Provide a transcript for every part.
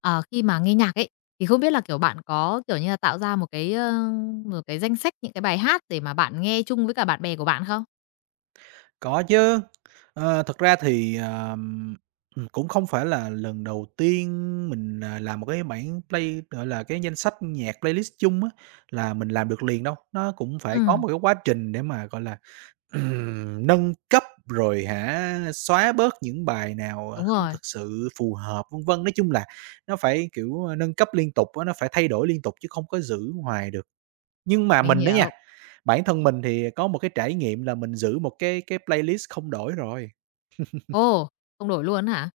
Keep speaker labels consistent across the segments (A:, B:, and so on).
A: Ờ, Khi mà nghe nhạc ấy, thì không biết là, kiểu, bạn có, kiểu như là, tạo ra một cái danh sách những cái bài hát để mà bạn nghe chung với cả bạn bè của bạn không?
B: Có chứ. Thật ra thì, cũng không phải là lần đầu tiên mình, làm một cái bản play gọi là, cái danh sách nhạc playlist chung á, là mình làm được liền đâu. Nó cũng phải có
A: Ừ,
B: một cái quá trình để mà, gọi là, nâng cấp, rồi hả, xóa bớt những bài nào,
A: đúng
B: không
A: rồi.
B: thực sự phù hợp, vân vân. Nói chung là nó phải, kiểu, nâng cấp liên tục á, nó phải thay đổi liên tục chứ không có giữ hoài được. Nhưng mà
A: Mình
B: mình đó nha,
A: hiểu.
B: bản thân mình thì có một cái trải nghiệm là mình giữ một cái playlist không đổi rồi.
A: Ồ, không đổi luôn hả?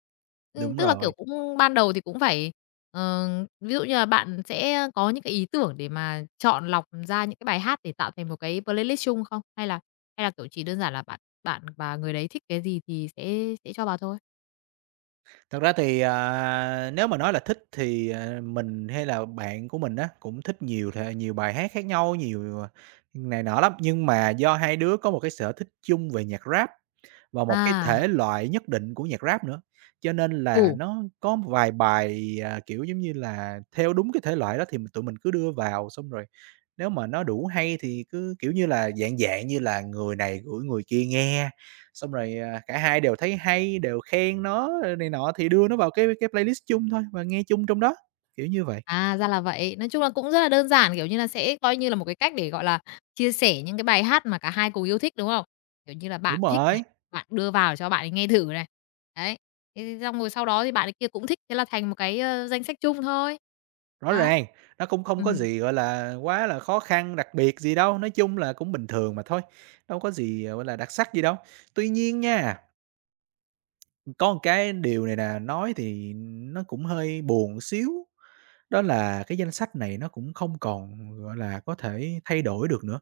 B: Đúng
A: Tức là, kiểu,
B: rồi.
A: cũng ban đầu thì cũng phải, ờ, ví dụ như là bạn sẽ có những cái ý tưởng để mà chọn lọc ra những cái bài hát để tạo thành một cái playlist chung không? Hay là, kiểu, chỉ đơn giản là bạn bạn và người đấy thích cái gì thì sẽ cho vào thôi?
B: Thật ra thì, nếu mà nói là thích thì, mình hay là bạn của mình á, cũng thích nhiều thể nhiều bài hát khác nhau, nhiều, này nọ lắm, nhưng mà do hai đứa có một cái sở thích chung về nhạc Rap và một cái
A: À,
B: thể loại nhất định của nhạc Rap nữa, cho nên là
A: ừ.
B: nó có một vài bài, kiểu, giống như là, theo đúng cái thể loại đó thì tụi mình cứ đưa vào xong rồi. Nếu mà nó đủ hay thì cứ, kiểu như là, dạng dạng như là người này gửi người kia nghe, xong rồi, cả hai đều thấy hay, đều khen nó, này nọ thì đưa nó vào cái playlist chung thôi và nghe chung trong đó, kiểu như vậy.
A: À, ra là vậy. Nói chung là cũng rất là đơn giản, kiểu như là, sẽ coi như là một cái cách để, gọi là, chia sẻ những cái bài hát mà cả hai cùng yêu thích, đúng không? Kiểu như là, bạn
B: Đúng
A: thích này,
B: rồi,
A: bạn đưa vào cho bạn ấy nghe thử này. Đấy, thế thì xong rồi sau đó thì bạn ấy kia cũng thích, thế là thành một cái, danh sách chung thôi.
B: rõ
A: Đấy.
B: ràng, nó cũng không có
A: Ừm,
B: gì, gọi là, quá là khó khăn, đặc biệt gì đâu, nói chung là cũng bình thường mà thôi, đâu có gì, gọi là, đặc sắc gì đâu. Tuy nhiên nha, có một cái điều này nè, nói thì nó cũng hơi buồn xíu. Đó là cái danh sách này nó cũng không còn, gọi là, có thể thay đổi được nữa,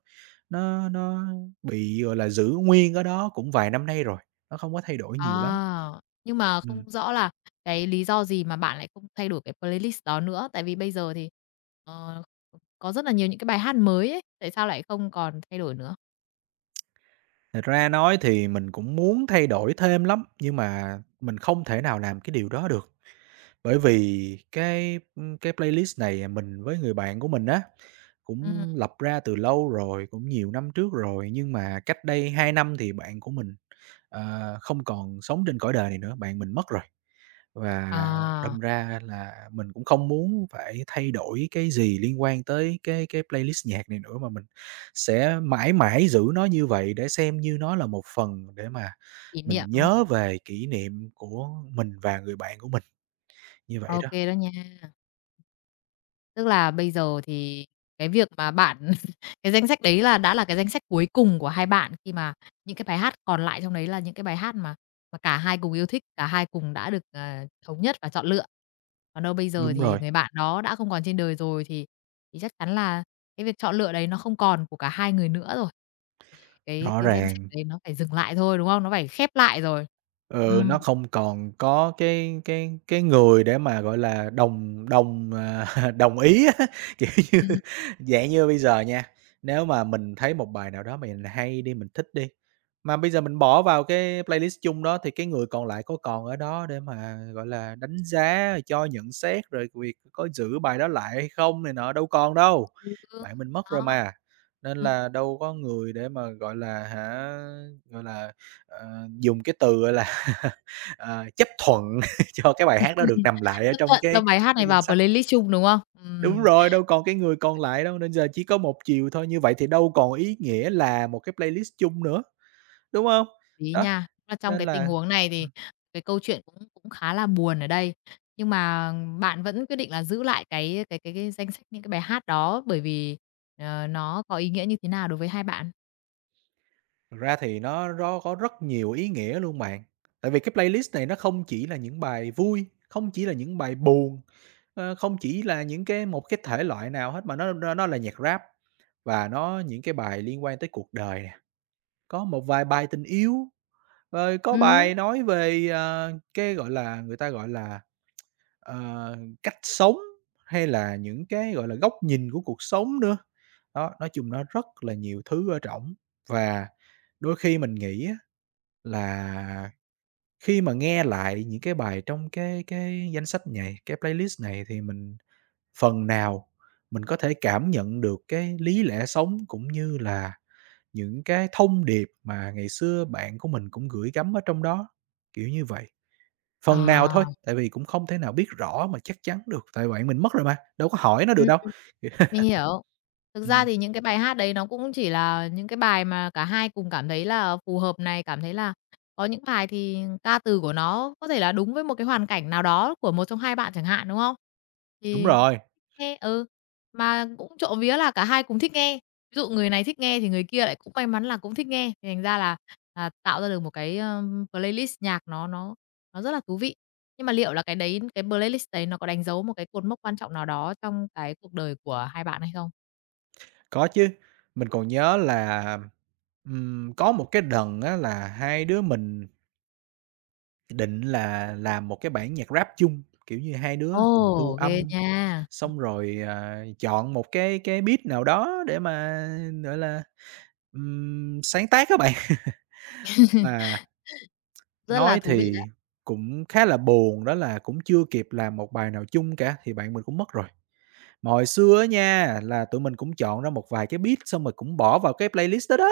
B: nó bị, gọi là, giữ nguyên ở đó cũng vài năm nay rồi, nó không có thay đổi nhiều lắm.
A: ờ, nhưng mà
B: Ừm,
A: không rõ là cái lý do gì mà bạn lại không thay đổi cái playlist đó nữa? Tại vì bây giờ thì, ờ, có rất là nhiều những cái bài hát mới ấy, tại sao lại không còn thay đổi nữa?
B: Thật ra nói thì mình cũng muốn thay đổi thêm lắm, nhưng mà mình không thể nào làm cái điều đó được, bởi vì cái playlist này mình với người bạn của mình á,
A: Ừm,
B: cũng lập ra từ lâu rồi, cũng nhiều năm trước rồi, nhưng mà cách đây 2 năm thì bạn của mình, không còn sống trên cõi đời này nữa, bạn mình mất rồi. Và
A: à,
B: đâm ra là mình cũng không muốn phải thay đổi cái gì liên quan tới cái playlist nhạc này nữa, mà mình sẽ mãi mãi giữ nó như vậy để xem như nó là một phần để mà
A: kỷ niệm,
B: mình
A: đúng không?
B: nhớ về kỷ niệm của mình và người bạn của mình, như vậy
A: OK
B: đó.
A: đó nha. Tức là bây giờ thì cái việc mà bạn cái danh sách đấy là đã là cái danh sách cuối cùng của hai bạn khi mà những cái bài hát còn lại trong đấy là những cái bài hát mà cả hai cùng yêu thích, cả hai cùng đã được, thống nhất và chọn lựa. Còn đâu bây giờ
B: Đúng
A: thì
B: rồi,
A: người bạn đó đã không còn trên đời rồi thì chắc chắn là cái việc chọn lựa đấy nó không còn của cả hai người nữa rồi. Cái
B: rõ
A: cái danh sách
B: ràng.
A: đấy nó phải dừng lại thôi, đúng không? Nó phải khép lại rồi.
B: Ừ,
A: Ừm,
B: nó không còn có cái người để mà, gọi là, đồng đồng, à, đồng ý á, kiểu như,
A: ừ,
B: dạng như bây giờ nha, nếu mà mình thấy một bài nào đó mình hay đi, mình thích đi, mà bây giờ mình bỏ vào cái playlist chung đó thì cái người còn lại có còn ở đó để mà, gọi là, đánh giá, rồi cho nhận xét, rồi việc có giữ bài đó lại hay không này nọ, đâu còn đâu,
A: ừ,
B: bạn mình mất rồi
A: đó.
B: mà. Nên
A: Ừm.
B: là đâu có người để mà, gọi là, hả, gọi là, ờ, dùng cái từ, gọi là Ờ, chấp thuận cho cái bài hát đó
A: Ừm,
B: được nằm lại ở
A: chấp
B: trong
A: thuận cho
B: cái
A: bài hát
B: cái
A: này
B: danh
A: vào
B: sách.
A: playlist chung, đúng không?
B: Đúng rồi, đâu còn cái người còn lại đâu, nên giờ chỉ có một chiều thôi, như vậy thì đâu còn ý nghĩa là một cái playlist chung nữa, đúng không?
A: Lý
B: Đó,
A: nha. Và trong
B: nên
A: cái tình
B: là
A: huống này thì
B: ừm,
A: cái câu chuyện cũng cũng khá là buồn ở đây, nhưng mà bạn vẫn quyết định là giữ lại cái danh sách những cái bài hát đó bởi vì, nó có ý nghĩa như thế nào đối với hai bạn?
B: thật ra thì nó có rất nhiều ý nghĩa luôn bạn, tại vì cái playlist này nó không chỉ là những bài vui, không chỉ là những bài buồn, không chỉ là những cái một cái thể loại nào hết mà nó là nhạc Rap và nó những cái bài liên quan tới cuộc đời nè, có một vài bài tình yêu. Rồi có
A: Ừm.
B: bài nói về, cái, gọi là, người ta gọi là, ờ, cách sống hay là những cái, gọi là, góc nhìn của cuộc sống nữa. Đó, nói chung nó rất là nhiều thứ ở trỏng và đôi khi mình nghĩ á là khi mà nghe lại những cái bài trong cái danh sách này, cái playlist này thì mình phần nào mình có thể cảm nhận được cái lý lẽ sống cũng như là những cái thông điệp mà ngày xưa bạn của mình cũng gửi gắm ở trong đó, kiểu như vậy.
A: Ờ.
B: Phần nào thôi, tại vì cũng không thể nào biết rõ mà chắc chắn được, tại bạn mình mất rồi mà, đâu có hỏi nó được đâu.
A: Mình hiểu. Thực ra
B: Ừm,
A: thì những cái bài hát đấy nó cũng chỉ là những cái bài mà cả hai cùng cảm thấy là phù hợp này, cảm thấy là có những bài thì ca từ của nó có thể là đúng với một cái hoàn cảnh nào đó của một trong hai bạn chẳng hạn, đúng không?
B: đúng
A: Thì
B: rồi,
A: nghe, ừ, mà cũng trộm vía là cả hai cùng thích nghe. Ví dụ người này thích nghe thì người kia lại cũng may mắn là cũng thích nghe, thì thành ra là, tạo ra được một cái, playlist nhạc nó rất là thú vị. Nhưng mà liệu là cái playlist đấy nó có đánh dấu một cái cột mốc quan trọng nào đó trong cái cuộc đời của hai bạn hay không?
B: có chứ, mình còn nhớ là, có một cái đần á là hai đứa mình định là làm một cái bản nhạc rap chung, kiểu như, hai đứa cùng thu
A: Ồ, ghê
B: âm,
A: nha!
B: xong rồi, chọn một cái beat nào đó để mà, gọi là, sáng tác á bạn. Mà
A: Rất là
B: nói
A: thú vị đấy.
B: thì cũng khá là buồn đó là cũng chưa kịp làm một bài nào chung cả thì bạn mình cũng mất rồi. Mà hồi xưa á nha, là tụi mình cũng chọn ra một vài cái beat xong rồi cũng bỏ vào cái playlist đó đó.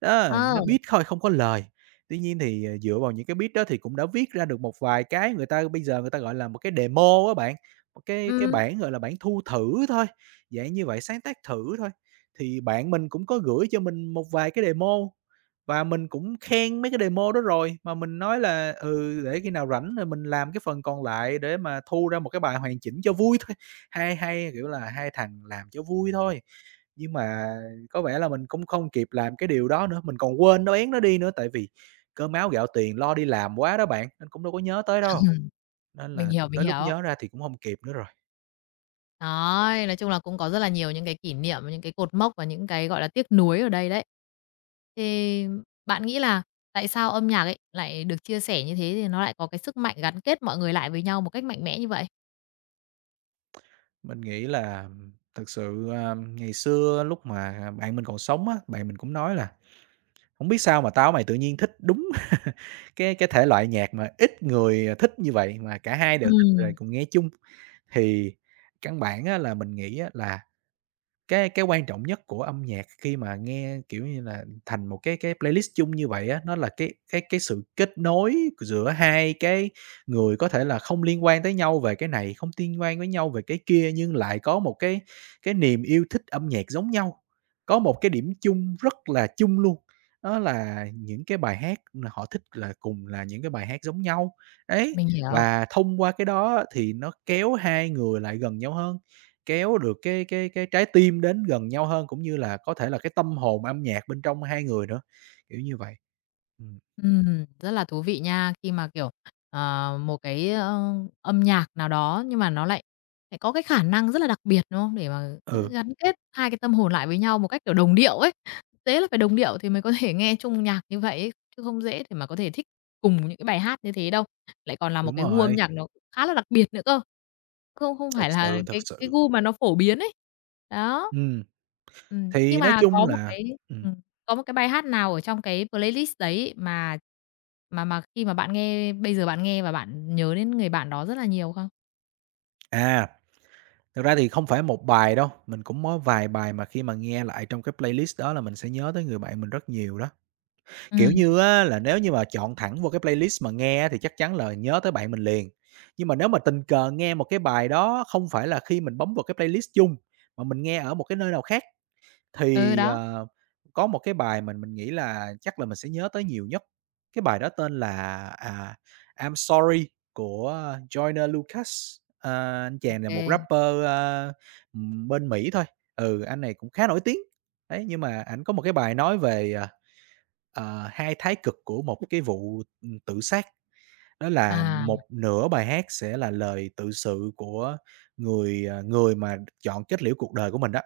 B: Đó,
A: Ờ,
B: nó beat thôi không có lời. Tuy nhiên thì, dựa vào những cái beat đó thì cũng đã viết ra được một vài cái người ta bây giờ người ta gọi là một cái demo á bạn, một cái
A: ừm,
B: bản, gọi là, bản thu thử thôi, dạng như vậy, sáng tác thử thôi. Thì bạn mình cũng có gửi cho mình một vài cái demo và mình cũng khen mấy cái demo đó rồi, mà mình nói là "Ừ, để khi nào rảnh rồi mình làm cái phần còn lại để mà thu ra một cái bài hoàn chỉnh cho vui thôi." Hay, hay, kiểu là, hai thằng làm cho vui thôi, nhưng mà có vẻ là mình cũng không kịp làm cái điều đó nữa, mình còn quên nó bén nó đi nữa, tại vì cơm áo gạo tiền lo đi làm quá đó bạn, nên cũng đâu có nhớ tới đâu, nên
A: mình
B: là
A: hiểu, mình
B: tới lúc
A: hiểu.
B: nhớ ra thì cũng không kịp nữa rồi.
A: Đấy, nói chung là cũng có rất là nhiều những cái kỷ niệm, những cái cột mốc và những cái, gọi là, tiếc nuối ở đây đấy. Thì bạn nghĩ là tại sao âm nhạc ấy lại được chia sẻ như thế thì nó lại có cái sức mạnh gắn kết mọi người lại với nhau một cách mạnh mẽ như vậy?
B: Mình nghĩ là thật sự, ngày xưa lúc mà bạn mình còn sống á, bạn mình cũng nói là không biết sao mà tao mày tự nhiên thích đúng cái thể loại nhạc mà ít người thích như vậy, mà cả hai đều thích rồi
A: Ừm,
B: cùng nghe chung." Thì căn bản á là mình nghĩ á là cái quan trọng nhất của âm nhạc khi mà nghe, kiểu như là, thành một cái playlist chung như vậy á, nó là cái sự kết nối giữa hai cái người có thể là không liên quan tới nhau về cái này, không liên quan với nhau về cái kia, nhưng lại có một cái niềm yêu thích âm nhạc giống nhau, có một cái điểm chung rất là chung luôn, đó là những cái bài hát là họ thích là cùng là những cái bài hát giống nhau. Ấy
A: mình hiểu.
B: và thông qua cái đó thì nó kéo hai người lại gần nhau hơn. Kéo được cái trái tim đến gần nhau hơn, cũng như là có thể là cái tâm hồn âm nhạc bên trong hai người nữa, kiểu như vậy. Ừm,
A: Rất là thú vị nha, khi mà, kiểu, một cái, âm nhạc nào đó nhưng mà nó lại lại có cái khả năng rất là đặc biệt, đúng không? Để mà giữ
B: ừ,
A: gắn kết hai cái tâm hồn lại với nhau một cách, kiểu, đồng điệu ấy. Tế là phải đồng điệu thì mới có thể nghe chung nhạc như vậy ấy, chứ không dễ để mà có thể thích cùng những cái bài hát như thế đâu. Lại còn là một
B: đúng
A: cái gu âm
B: rồi,
A: nhạc nó khá là đặc biệt nữa cơ. Không không
B: thật
A: phải là
B: sự, thật
A: cái
B: sự.
A: gu mà nó phổ biến ấy. Đó.
B: Ừm,
A: Nhưng
B: thì nói
A: mà
B: chung là ừm,
A: ừm. Có một cái bài hát nào ở trong cái playlist đấy mà khi mà bạn nghe bây giờ bạn nghe và bạn nhớ đến người bạn đó rất là nhiều không?
B: à, thực ra thì không phải một bài đâu, mình cũng có vài bài mà khi mà nghe lại trong cái playlist đó là mình sẽ nhớ tới người bạn mình rất nhiều đó. Kiểu
A: Ừm.
B: như á, là nếu như mà chọn thẳng vô cái playlist mà nghe á, thì chắc chắn là nhớ tới bạn mình liền. Nhưng mà nếu mà tình cờ nghe một cái bài đó không phải là khi mình bấm vào cái playlist chung, mà mình nghe ở một cái nơi nào khác,
A: Ừ,
B: thì,
A: đó.
B: có một cái bài mình nghĩ là chắc là mình sẽ nhớ tới nhiều nhất. Cái bài đó tên là, "I'm Sorry" của Joyner Lucas. Ờ, anh
A: Ô
B: chàng là
A: kê.
B: một rapper, bên Mỹ thôi. Ừ, anh này cũng khá nổi tiếng. Đấy, nhưng mà ảnh có một cái bài nói về, hai thái cực của một cái vụ, tự sát, đó là
A: À,
B: một nửa bài hát sẽ là lời tự sự của người mà chọn kết liễu cuộc đời của mình đó,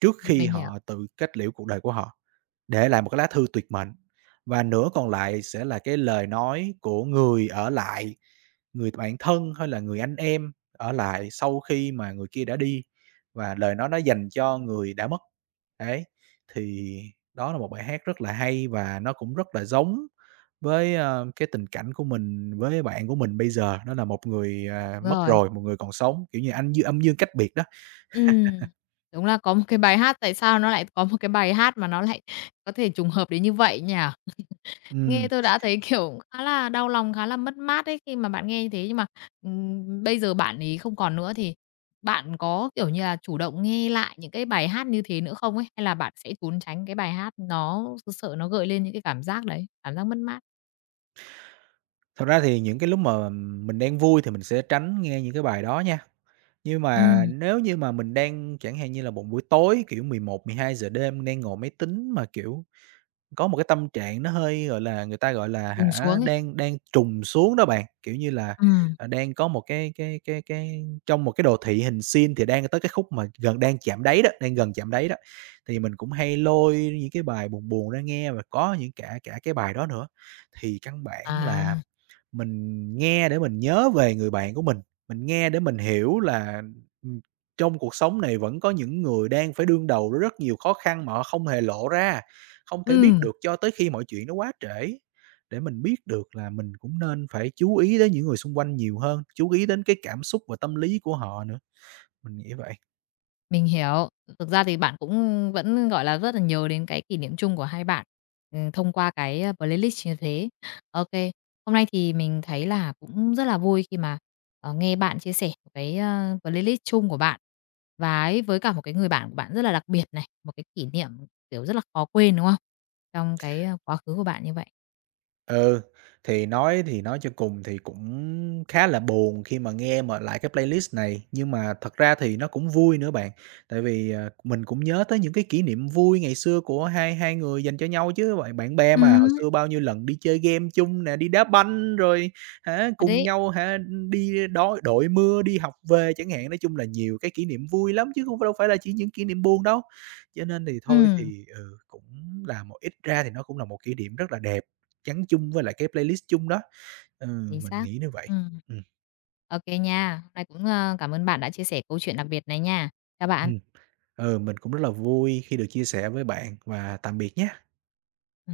B: trước khi
A: mình hiểu,
B: họ tự kết liễu cuộc đời của họ, để lại một cái lá thư tuyệt mệnh. Và nửa còn lại sẽ là cái lời nói của người ở lại, người bạn thân hay là người anh em ở lại sau khi mà người kia đã đi, và lời nói đó dành cho người đã mất. Đấy, thì đó là một bài hát rất là hay và nó cũng rất là giống với, cái tình cảnh của mình với bạn của mình bây giờ, đó là một
A: đúng
B: mất
A: rồi.
B: rồi, một người còn sống, kiểu như, anh dương âm dương cách biệt đó.
A: Ừm, đúng là có một cái bài hát tại sao nó lại có một cái bài hát mà nó lại có thể trùng hợp đến như vậy nhỉ? Nghe
B: Ừm,
A: tôi đã thấy, kiểu, khá là đau lòng, khá là mất mát ấy, khi mà bạn nghe như thế. Nhưng mà, bây giờ bạn ấy không còn nữa thì bạn có, kiểu như là, chủ động nghe lại những cái bài hát như thế nữa không ấy? Hay là bạn sẽ trốn tránh cái bài hát nó sợ nó gợi lên những cái cảm giác đấy, cảm giác mất mát,
B: Thật ra thì những cái lúc mà mình đang vui thì mình sẽ tránh nghe những cái bài đó nha, nhưng mà
A: Ừm.
B: nếu như mà mình đang chẳng hạn như là một buổi tối, kiểu, 1100 giờ đêm đang ngồi máy tính mà, kiểu, có một cái tâm trạng nó hơi, gọi là, người ta, gọi là,
A: Trùng
B: hả,
A: xuống ấy?
B: đang đang trùng xuống đó bạn, kiểu như là,
A: Ừm,
B: đang có một cái trong một cái đồ thị hình sin thì đang tới cái khúc mà gần đang chạm đáy đó, đang gần chạm đáy đó, thì mình cũng hay lôi những cái bài buồn buồn ra nghe và có những cả cả cái bài đó nữa. Thì căn bản là
A: à,
B: mình nghe để mình nhớ về người bạn của mình nghe để mình hiểu là, ừm, trong cuộc sống này vẫn có những người đang phải đương đầu với rất nhiều khó khăn mà họ không hề lộ ra, không thể biết
A: ừm.
B: được cho tới khi mọi chuyện nó quá trễ. Để mình biết được là mình cũng nên phải chú ý đến những người xung quanh nhiều hơn, chú ý đến cái cảm xúc và tâm lý của họ nữa, mình nghĩ vậy.
A: Mình hiểu. Thực ra thì bạn cũng vẫn, gọi là, rất là nhớ đến cái kỷ niệm chung của hai bạn, thông qua cái, playlist như thế. OK hôm nay thì mình thấy là cũng rất là vui khi mà, nghe bạn chia sẻ một cái, playlist chung của bạn và ấy, với cả một cái người bạn của bạn rất là đặc biệt này, một cái kỷ niệm, kiểu, rất là khó quên, đúng không? Trong cái, quá khứ của bạn như vậy.
B: Ừ, thì nói cho cùng thì cũng khá là buồn khi mà nghe mà lại cái playlist này, nhưng mà thật ra thì nó cũng vui nữa bạn. Tại vì, mình cũng nhớ tới những cái kỷ niệm vui ngày xưa của hai hai người dành cho nhau chứ bạn bạn bè
A: Ừ,
B: mà, hồi xưa bao nhiêu lần đi chơi game chung nè, đi đá banh rồi hả,
A: thật
B: cùng
A: đấy.
B: nhau hả, đi đói đội mưa đi học về chẳng hạn. Nói chung là nhiều cái kỷ niệm vui lắm chứ không phải- đâu phải là chỉ những kỷ niệm buồn đâu. Cho nên thì thôi
A: Ừm,
B: thì, ừ, cũng là một ít ra thì nó cũng là một kỷ niệm rất là đẹp gắn chung với lại cái playlist chung đó. Ừ,
A: chính
B: mình
A: xác.
B: nghĩ như vậy.
A: Ừm,
B: Ừm,
A: ô nha. Hôm nay cũng, cảm ơn bạn đã chia sẻ câu chuyện đặc biệt này nha. Chào bạn.
B: ừm, ừ, mình cũng rất là vui khi được chia sẻ với bạn và tạm biệt nhé.
A: Ừm.